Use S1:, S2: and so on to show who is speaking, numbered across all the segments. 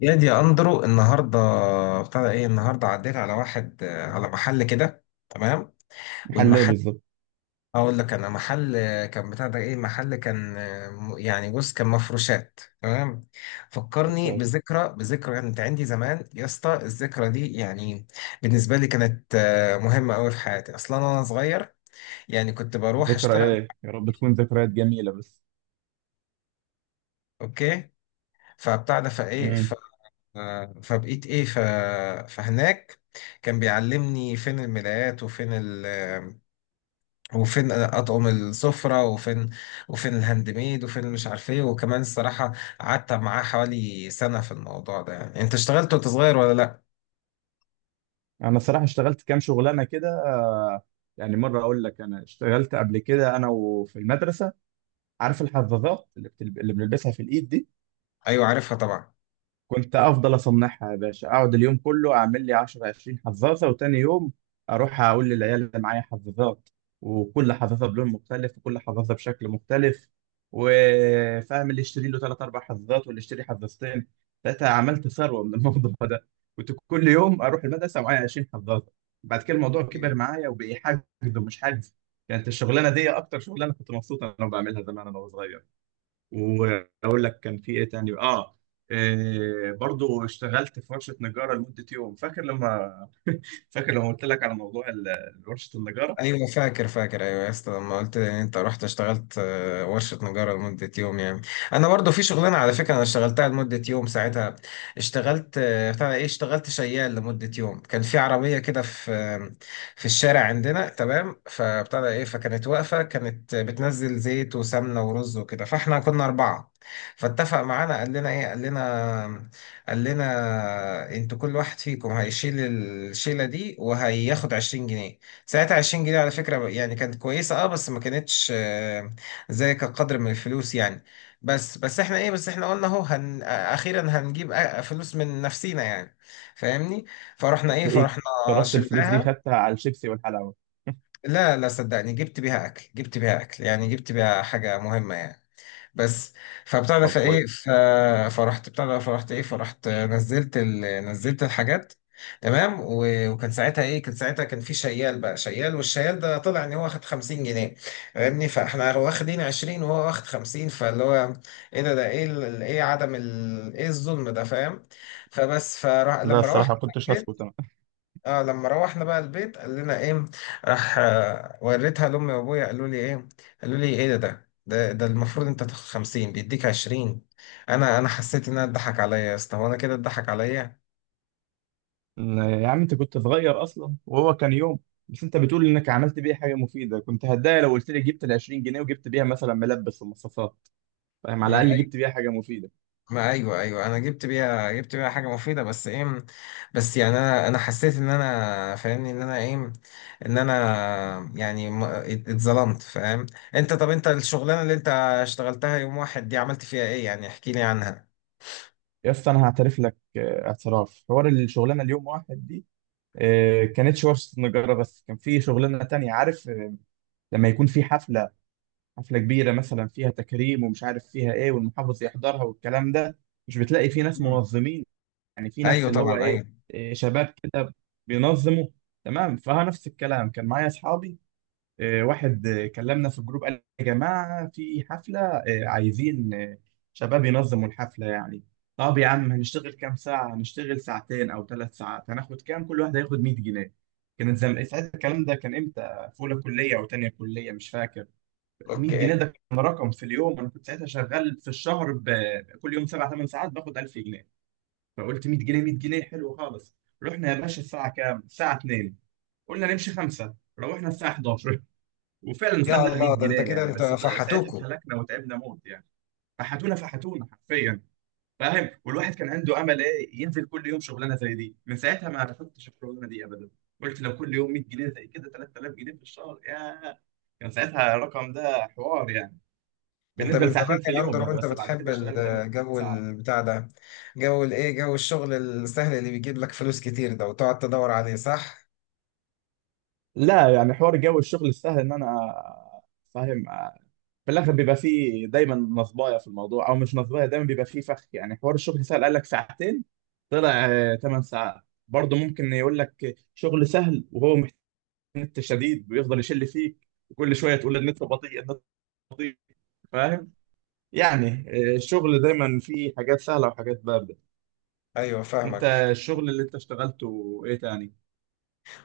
S1: يا دي يا اندرو النهارده. ابتدى ايه النهارده؟ عديت على واحد على محل كده. تمام.
S2: حلاه
S1: والمحل،
S2: بالظبط.
S1: اقول لك، انا محل كان بتاع ده ايه، محل كان يعني بص كان مفروشات. تمام.
S2: مش
S1: فكرني
S2: عارف.
S1: بذكرى بذكرى، يعني كانت عندي زمان يا اسطى الذكرى دي، يعني بالنسبه لي كانت مهمه قوي في حياتي. اصلا انا صغير يعني كنت بروح اشتغل.
S2: ذكريات يا رب تكون ذكريات جميله بس.
S1: اوكي. فبتاع ده فايه، ف-
S2: امم.
S1: فبقيت ايه، فهناك كان بيعلمني فين الملايات، وفين وفين اطعم السفره، وفين الهاند ميد، وفين مش عارف ايه، وكمان الصراحه قعدت معاه حوالي سنه في الموضوع ده. يعني انت اشتغلت وانت صغير ولا لا؟
S2: انا الصراحه اشتغلت كام شغلانه كده، يعني مره اقول لك انا اشتغلت قبل كده انا وفي المدرسه. عارف الحظاظات اللي بنلبسها في الايد دي؟
S1: ايوه عارفها طبعا.
S2: كنت افضل اصنعها يا باشا، اقعد اليوم كله اعمل لي 10 20 حظاظه، وتاني يوم اروح اقول للعيال اللي معايا حظاظات، وكل حظاظه بلون مختلف وكل حظاظه بشكل مختلف. وفاهم اللي يشتري له ثلاث اربع حظاظات واللي يشتري حظاظتين ثلاثه. عملت ثروه من الموضوع ده. كنت كل يوم اروح المدرسه معايا 20 حظاظه. بعد كده الموضوع كبر معايا وبقي حاجز ومش حاجز. كانت الشغلانه دي اكتر شغلانه كنت مبسوط انا بعملها زمان انا وصغير. واقول لك كان في ايه تاني؟ اه، إيه، برضو اشتغلت في ورشه نجاره لمده يوم. فاكر لما قلت لك على موضوع ورشه النجاره.
S1: ايوه فاكر فاكر، ايوه يا اسطى لما قلت لي ان انت رحت اشتغلت ورشه نجاره لمده يوم. يعني انا برضو في شغلانه على فكره انا اشتغلتها لمده يوم ساعتها. اشتغلت بتاع ايه، اشتغلت شيال لمده يوم. كان في عربيه كده في في الشارع عندنا. تمام. فبتاع ده ايه، فكانت واقفه، كانت بتنزل زيت وسمنه ورز وكده، فاحنا كنا اربعه. فاتفق معانا قال لنا ايه، قال لنا قال لنا انتوا كل واحد فيكم هيشيل الشيله دي وهياخد 20 جنيه. ساعتها 20 جنيه على فكرة يعني كانت كويسة، اه، بس ما كانتش زي كقدر من الفلوس يعني. بس احنا ايه، بس احنا قلنا اهو هن آه، اخيرا هنجيب فلوس من نفسينا يعني، فاهمني؟ فرحنا ايه،
S2: هتلاقيك
S1: فرحنا
S2: صرفت الفلوس دي
S1: شلناها.
S2: خدتها على الشيبسي والحلاوه.
S1: لا لا صدقني، جبت بيها اكل، جبت بيها اكل، يعني جبت بيها حاجة مهمة يعني. بس فبتاع ده
S2: طب
S1: فايه،
S2: كويس.
S1: فرحت بتاع ده، فرحت ايه، فرحت نزلت نزلت الحاجات. تمام وكان ساعتها ايه، كان ساعتها كان في شيال بقى، شيال، والشيال ده طلع ان هو واخد 50 جنيه. فاهمني؟ فاحنا واخدين 20 وهو واخد 50، فاللي هو ايه، ده ايه ايه عدم ايه الظلم ده، فاهم؟ فبس
S2: لا
S1: فلما روحت،
S2: الصراحه كنتش هسكت انا.
S1: اه لما روحنا بقى البيت، قال لنا ايه، راح وريتها لامي وابويا قالوا لي ايه ده المفروض انت تاخد 50 بيديك 20. انا حسيت انها اتضحك عليا يا اسطى، هو انا كده اتضحك عليا؟
S2: لا يا عم، انت كنت صغير اصلا وهو كان يوم. بس انت بتقول انك عملت بيه حاجه مفيده، كنت هتضايق لو قلت لي جبت ال 20 جنيه وجبت بيها مثلا ملبس ومصاصات. فاهم؟
S1: ما
S2: على الاقل
S1: أي-
S2: جبت بيها حاجه مفيده.
S1: ما ايوه، ايوه انا جبت بيها حاجه مفيده، بس ايه، بس يعني انا حسيت ان انا فاهمني ان انا ايه، ان انا يعني اتظلمت، فاهم؟ انت، طب انت الشغلانه اللي انت اشتغلتها يوم واحد دي، عملت فيها ايه يعني؟ احكي لي عنها.
S2: يا اسطى انا هعترف لك اعتراف، حوار الشغلانه اليوم واحد دي، كانتش وصلت نجارة، بس كان في شغلانة تانية، عارف؟ لما يكون في حفلة، حفلة كبيرة مثلا فيها تكريم ومش عارف فيها ايه والمحافظ يحضرها والكلام ده، مش بتلاقي في ناس منظمين؟ يعني في ناس
S1: ايوه
S2: اللي هو
S1: طبعا.
S2: ايه،
S1: ايوه.
S2: شباب كده بينظموا. تمام، فها نفس الكلام كان معايا اصحابي، واحد كلمنا في الجروب، قال يا جماعة في حفلة، عايزين شباب ينظموا الحفلة يعني. طب يا عم، هنشتغل كام ساعة؟ هنشتغل ساعتين أو 3 ساعات، هناخد كام؟ كل واحد هياخد 100 جنيه. كانت ساعتها الكلام ده كان امتى؟ في أولى كلية أو تانية كلية، مش فاكر. 100 جنيه
S1: اوكي.
S2: ده كان رقم في اليوم. أنا كنت ساعتها شغال في الشهر كل يوم 7 8 ساعات باخد 1000 جنيه. فقلت 100 جنيه، 100 جنيه حلو خالص. رحنا يا باشا، الساعة كام؟ الساعة 2. قلنا نمشي 5، روحنا الساعة 11. وفعلا
S1: يا
S2: خدنا 100
S1: الله، ده
S2: جنيه
S1: انت كده
S2: يعني،
S1: انت
S2: بس ساعتها
S1: فحتوكوا؟
S2: اتهلكنا وتعبنا موت يعني. فحتونا فحتونا حرفيا. فاهم؟ والواحد كان عنده امل ايه، ينزل كل يوم شغلانه زي دي. من ساعتها ما رفضتش الشغلانه دي ابدا. قلت لو كل يوم 100 جنيه زي كده، 3000 جنيه في الشهر يا، كان ساعتها الرقم ده حوار يعني
S1: انت
S2: بالنسبه
S1: من زمان
S2: لساعتين في
S1: يا
S2: اليوم
S1: اندر
S2: يعني.
S1: وانت
S2: بس بعد
S1: بتحب
S2: كده اشتغلنا 8
S1: الجو
S2: ساعات.
S1: البتاع ده، جو الايه، جو الشغل السهل اللي بيجيب لك فلوس كتير ده وتقعد تدور عليه، صح؟
S2: لا يعني، حوار جو الشغل السهل ان انا، فاهم؟ في الاخر بيبقى فيه دايما نصبايه في الموضوع او مش نصبايه، دايما بيبقى فيه فخ يعني. حوار الشغل سهل، قال لك ساعتين، طلع 8 ساعات. برضه ممكن يقول لك شغل سهل وهو محتاج نت شديد، ويفضل يشل فيك، وكل شويه تقول النت بطيء، النت بطيء. فاهم يعني؟ الشغل دايما فيه حاجات سهله وحاجات بارده.
S1: ايوه
S2: انت
S1: فاهمك.
S2: الشغل اللي انت اشتغلته ايه تاني؟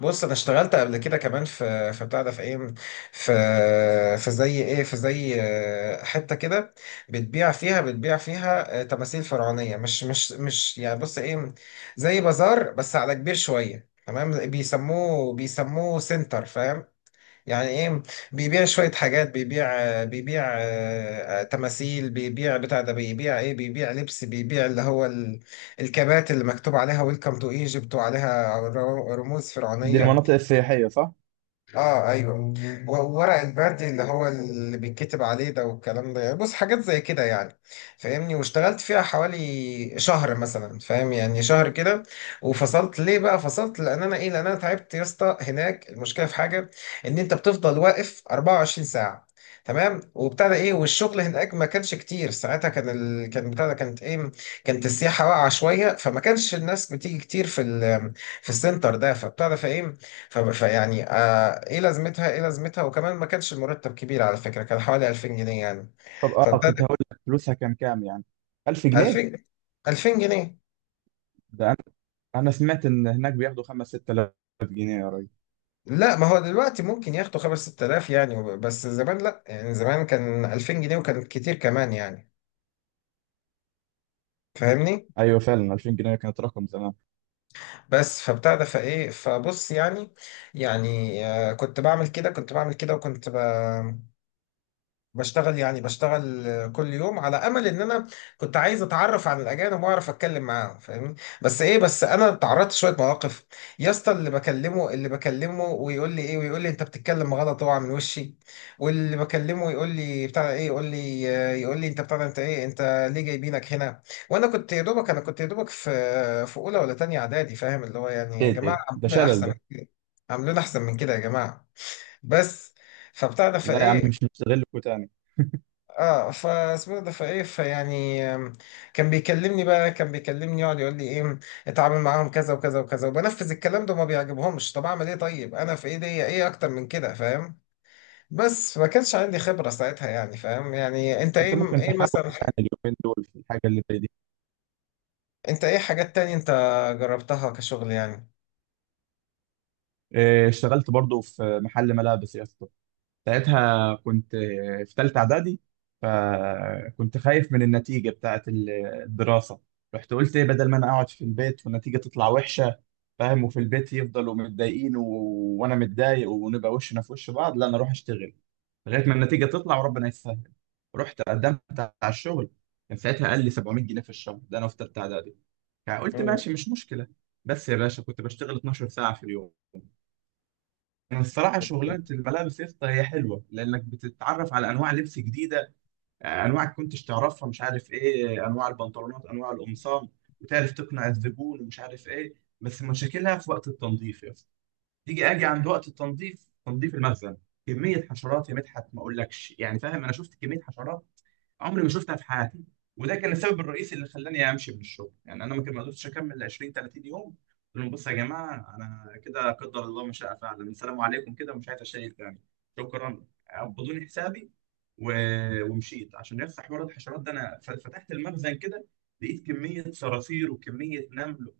S1: بص انا اشتغلت قبل كده كمان في بتاع ده، في ايه، في زي ايه، في زي حته كده بتبيع فيها، تماثيل فرعونيه، مش يعني، بص ايه، زي بازار بس على كبير شويه. تمام. بيسموه سنتر، فاهم يعني ايه، بيبيع شويه حاجات، بيبيع بيبيع تماثيل، بيبيع بتاع ده، بيبيع ايه، بيبيع لبس، بيبيع اللي هو الكبات اللي مكتوب عليها ويلكم تو ايجيبت، وعليها رموز
S2: دي
S1: فرعونيه.
S2: المناطق السياحيه، صح؟
S1: اه ايوه، وورق البرد اللي هو اللي بيتكتب عليه ده، والكلام ده يعني، بص حاجات زي كده يعني، فاهمني؟ واشتغلت فيها حوالي شهر مثلا، فاهم يعني، شهر كده. وفصلت ليه بقى، فصلت لان انا ايه، لان انا تعبت يا اسطى هناك. المشكله في حاجه ان انت بتفضل واقف 24 ساعه. تمام. وبتاع ده ايه، والشغل هناك ما كانش كتير ساعتها، كان كان بتاع ده، كانت ايه، كانت السياحه واقعه شويه، فما كانش الناس بتيجي كتير في في السنتر ده. فبتاع ده فايه، فيعني آه ايه لازمتها، ايه لازمتها، وكمان ما كانش المرتب كبير على فكرة، كان حوالي 2000 جنيه يعني.
S2: طب اه، كنت
S1: فابتدى،
S2: هقول لك فلوسها كام كام يعني، 1000 جنيه؟
S1: 2000 2000 جنيه.
S2: ده انا سمعت ان هناك بياخدوا 5 6000 جنيه يا راجل.
S1: لا ما هو دلوقتي ممكن ياخدوا 5 6000 يعني، بس زمان لا، يعني زمان كان 2000 جنيه وكان كتير كمان يعني، فاهمني؟
S2: ايوه فعلا، 2000 جنيه كانت رقم زمان.
S1: بس فابتدى فايه، فبص يعني، آه، كنت بعمل كده، وكنت بشتغل يعني، بشتغل كل يوم على امل ان انا كنت عايز اتعرف عن الاجانب واعرف اتكلم معاهم، فاهمني؟ بس ايه، بس انا اتعرضت شويه مواقف يا اسطى، اللي بكلمه ويقول لي ايه، ويقول لي انت بتتكلم غلط اوعى من وشي. واللي بكلمه يقول لي بتاع ايه، يقول لي انت بتاع ده، انت ايه، انت ليه جايبينك هنا؟ وانا كنت يا دوبك، في اولى ولا تانية اعدادي، فاهم اللي هو يعني يا
S2: ايه ده، إيه
S1: جماعه،
S2: ده، ده
S1: عاملين
S2: شلل
S1: احسن من
S2: ده.
S1: كده، عاملين احسن من كده يا جماعه، بس. فبتاع ده
S2: لا يا عم،
S1: فايه،
S2: مش مستغلكوا تاني.
S1: اه، فاسمه ده فايه، فيعني كان بيكلمني بقى، كان بيكلمني يقعد يقول لي ايه، اتعامل معاهم كذا وكذا وكذا، وبنفذ الكلام ده وما بيعجبهمش، طب اعمل ايه، طيب انا في ايدي ايه اكتر من كده، فاهم؟ بس ما كانش عندي خبرة ساعتها يعني، فاهم يعني انت
S2: انت
S1: ايه،
S2: ممكن
S1: ايه
S2: تحاول
S1: مثلا،
S2: تاني اليومين دول في الحاجه اللي زي دي؟
S1: انت ايه حاجات تانية انت جربتها كشغل يعني؟
S2: إيه، اشتغلت برضو في محل ملابس يا اسطى. ساعتها كنت في تالتة إعدادي، فكنت خايف من النتيجة بتاعة الدراسة. رحت قلت إيه، بدل ما أنا أقعد في البيت والنتيجة تطلع وحشة، فاهم، وفي البيت يفضلوا متضايقين و... وأنا متضايق ونبقى وشنا في وش بعض، لا أنا أروح أشتغل لغاية ما النتيجة تطلع وربنا يسهل. رحت قدمت على الشغل، كان ساعتها قال لي 700 جنيه في الشهر. ده أنا في تالتة إعدادي، فقلت
S1: مم.
S2: ماشي، مش مشكلة. بس يا باشا كنت بشتغل 12 ساعة في اليوم. يعني الصراحة شغلانة الملابس يا اسطى هي حلوة، لأنك بتتعرف على أنواع لبس جديدة، أنواع كنتش تعرفها، مش عارف إيه، أنواع البنطلونات، أنواع القمصان، وتعرف تقنع الزبون ومش عارف إيه. بس مشاكلها في وقت التنظيف يا اسطى. تيجي أجي عند وقت التنظيف، تنظيف المخزن، كمية حشرات يا مدحت ما أقولكش يعني. فاهم؟ أنا شفت كمية حشرات عمري ما شفتها في حياتي. وده كان السبب الرئيسي اللي خلاني امشي من الشغل يعني. انا ما كان، ما قدرتش اكمل 20 30 يوم. قلت لهم بصوا يا جماعه، انا كده قدر الله ما شاء فعل، السلام عليكم كده، ومش عايز اشيل تاني. شكرا. قبضوني حسابي و... ومشيت. عشان يفتح حوار الحشرات ده، انا فتحت المخزن كده، لقيت كميه صراصير وكميه نمل.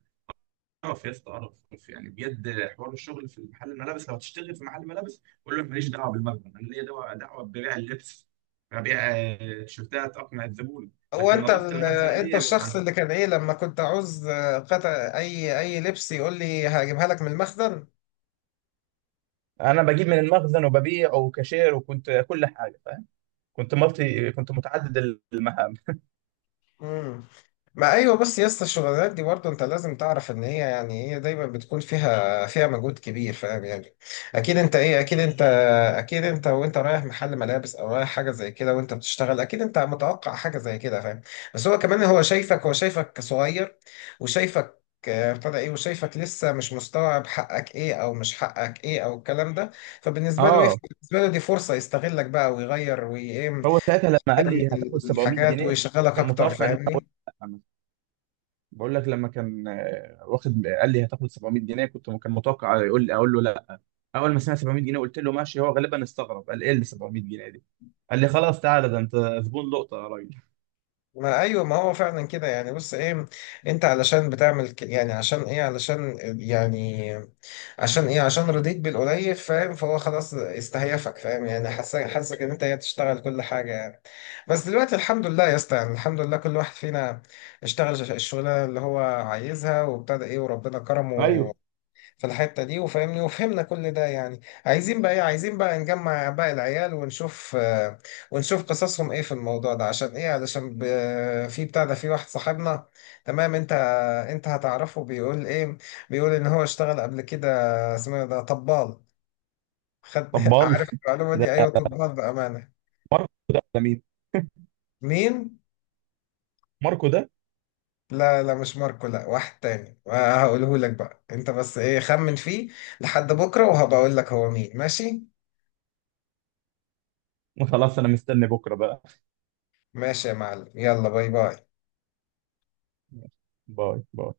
S2: اعرف يا اسطى، اعرف، اعرف يعني، بجد حوار الشغل في محل الملابس. لو هتشتغل في محل ملابس قول له أنا ماليش دعوه بالمخزن، انا ليا دعوه، دعوه ببيع اللبس، ببيع تيشيرتات، اقنع الزبون،
S1: هو
S2: لكن
S1: انت
S2: نظافه المخزن
S1: انت
S2: دي ابعد
S1: الشخص
S2: عنها.
S1: اللي كان ايه لما كنت عاوز قطع اي لبس يقول لي هجيبها لك من المخزن؟
S2: انا بجيب من المخزن وببيع وكاشير وكنت كل حاجه، فاهم؟ كنت مالتي، كنت متعدد المهام.
S1: مم. ما ايوه، بس يا اسطى الشغلانات دي برضه انت لازم تعرف ان هي، يعني هي دايما بتكون فيها، مجهود كبير، فاهم يعني؟ اكيد انت ايه، اكيد انت، اكيد انت وانت رايح محل ملابس او رايح حاجه زي كده وانت بتشتغل، اكيد انت متوقع حاجه زي كده، فاهم؟ بس هو كمان، هو شايفك، صغير، وشايفك ابتدى ايه، وشايفك لسه مش مستوعب حقك ايه، او مش حقك ايه، او الكلام ده. فبالنسبه له ايه،
S2: اه،
S1: بالنسبه له دي فرصه يستغلك بقى، ويغير وايه،
S2: هو ساعتها لما قال لي
S1: يعمل
S2: هتاخد 700
S1: الحاجات
S2: جنيه
S1: ويشغلك
S2: كان
S1: اكتر،
S2: متوقع ان،
S1: فاهمني؟
S2: لا. بقول لك، لما كان واخد، قال لي هتاخد 700 جنيه، كنت كان متوقع يقول لي اقول له لا. اول ما سمع 700 جنيه قلت له ماشي. هو غالبا استغرب، قال ايه اللي 700 جنيه دي؟ قال لي خلاص تعالى، ده انت زبون لقطه يا راجل.
S1: ما ايوه، ما هو فعلا كده يعني، بص ايه، انت علشان بتعمل يعني عشان ايه، علشان يعني عشان ايه، عشان رضيت بالقليل، فاهم؟ فهو خلاص استهيفك، فاهم يعني، حاسك، ان انت هي تشتغل كل حاجه يعني. بس دلوقتي الحمد لله يا اسطى، يعني الحمد لله كل واحد فينا اشتغل الشغلانه اللي هو عايزها، وابتدى ايه وربنا كرمه
S2: ايوه.
S1: في الحتة دي، وفاهمني وفهمنا كل ده يعني، عايزين بقى ايه، عايزين بقى نجمع باقي العيال ونشوف ونشوف قصصهم ايه في الموضوع ده. عشان ايه، علشان في بتاع ده، في واحد صاحبنا. تمام. انت هتعرفه، بيقول ايه، بيقول ان هو اشتغل قبل كده. اسمه إيه ده، طبال. خد
S2: طب بال
S1: عارف المعلومة دي؟
S2: ده،
S1: ايوه طبال بأمانة.
S2: ماركو ده ولا مين؟
S1: مين؟
S2: ماركو ده؟
S1: لا لا، مش ماركو، لا واحد تاني هقوله لك بقى، انت بس ايه خمن فيه لحد بكرة وهبقول لك هو مين. ماشي.
S2: خلاص انا مستني بكره بقى.
S1: ماشي يا معلم، يلا باي باي.
S2: باي باي.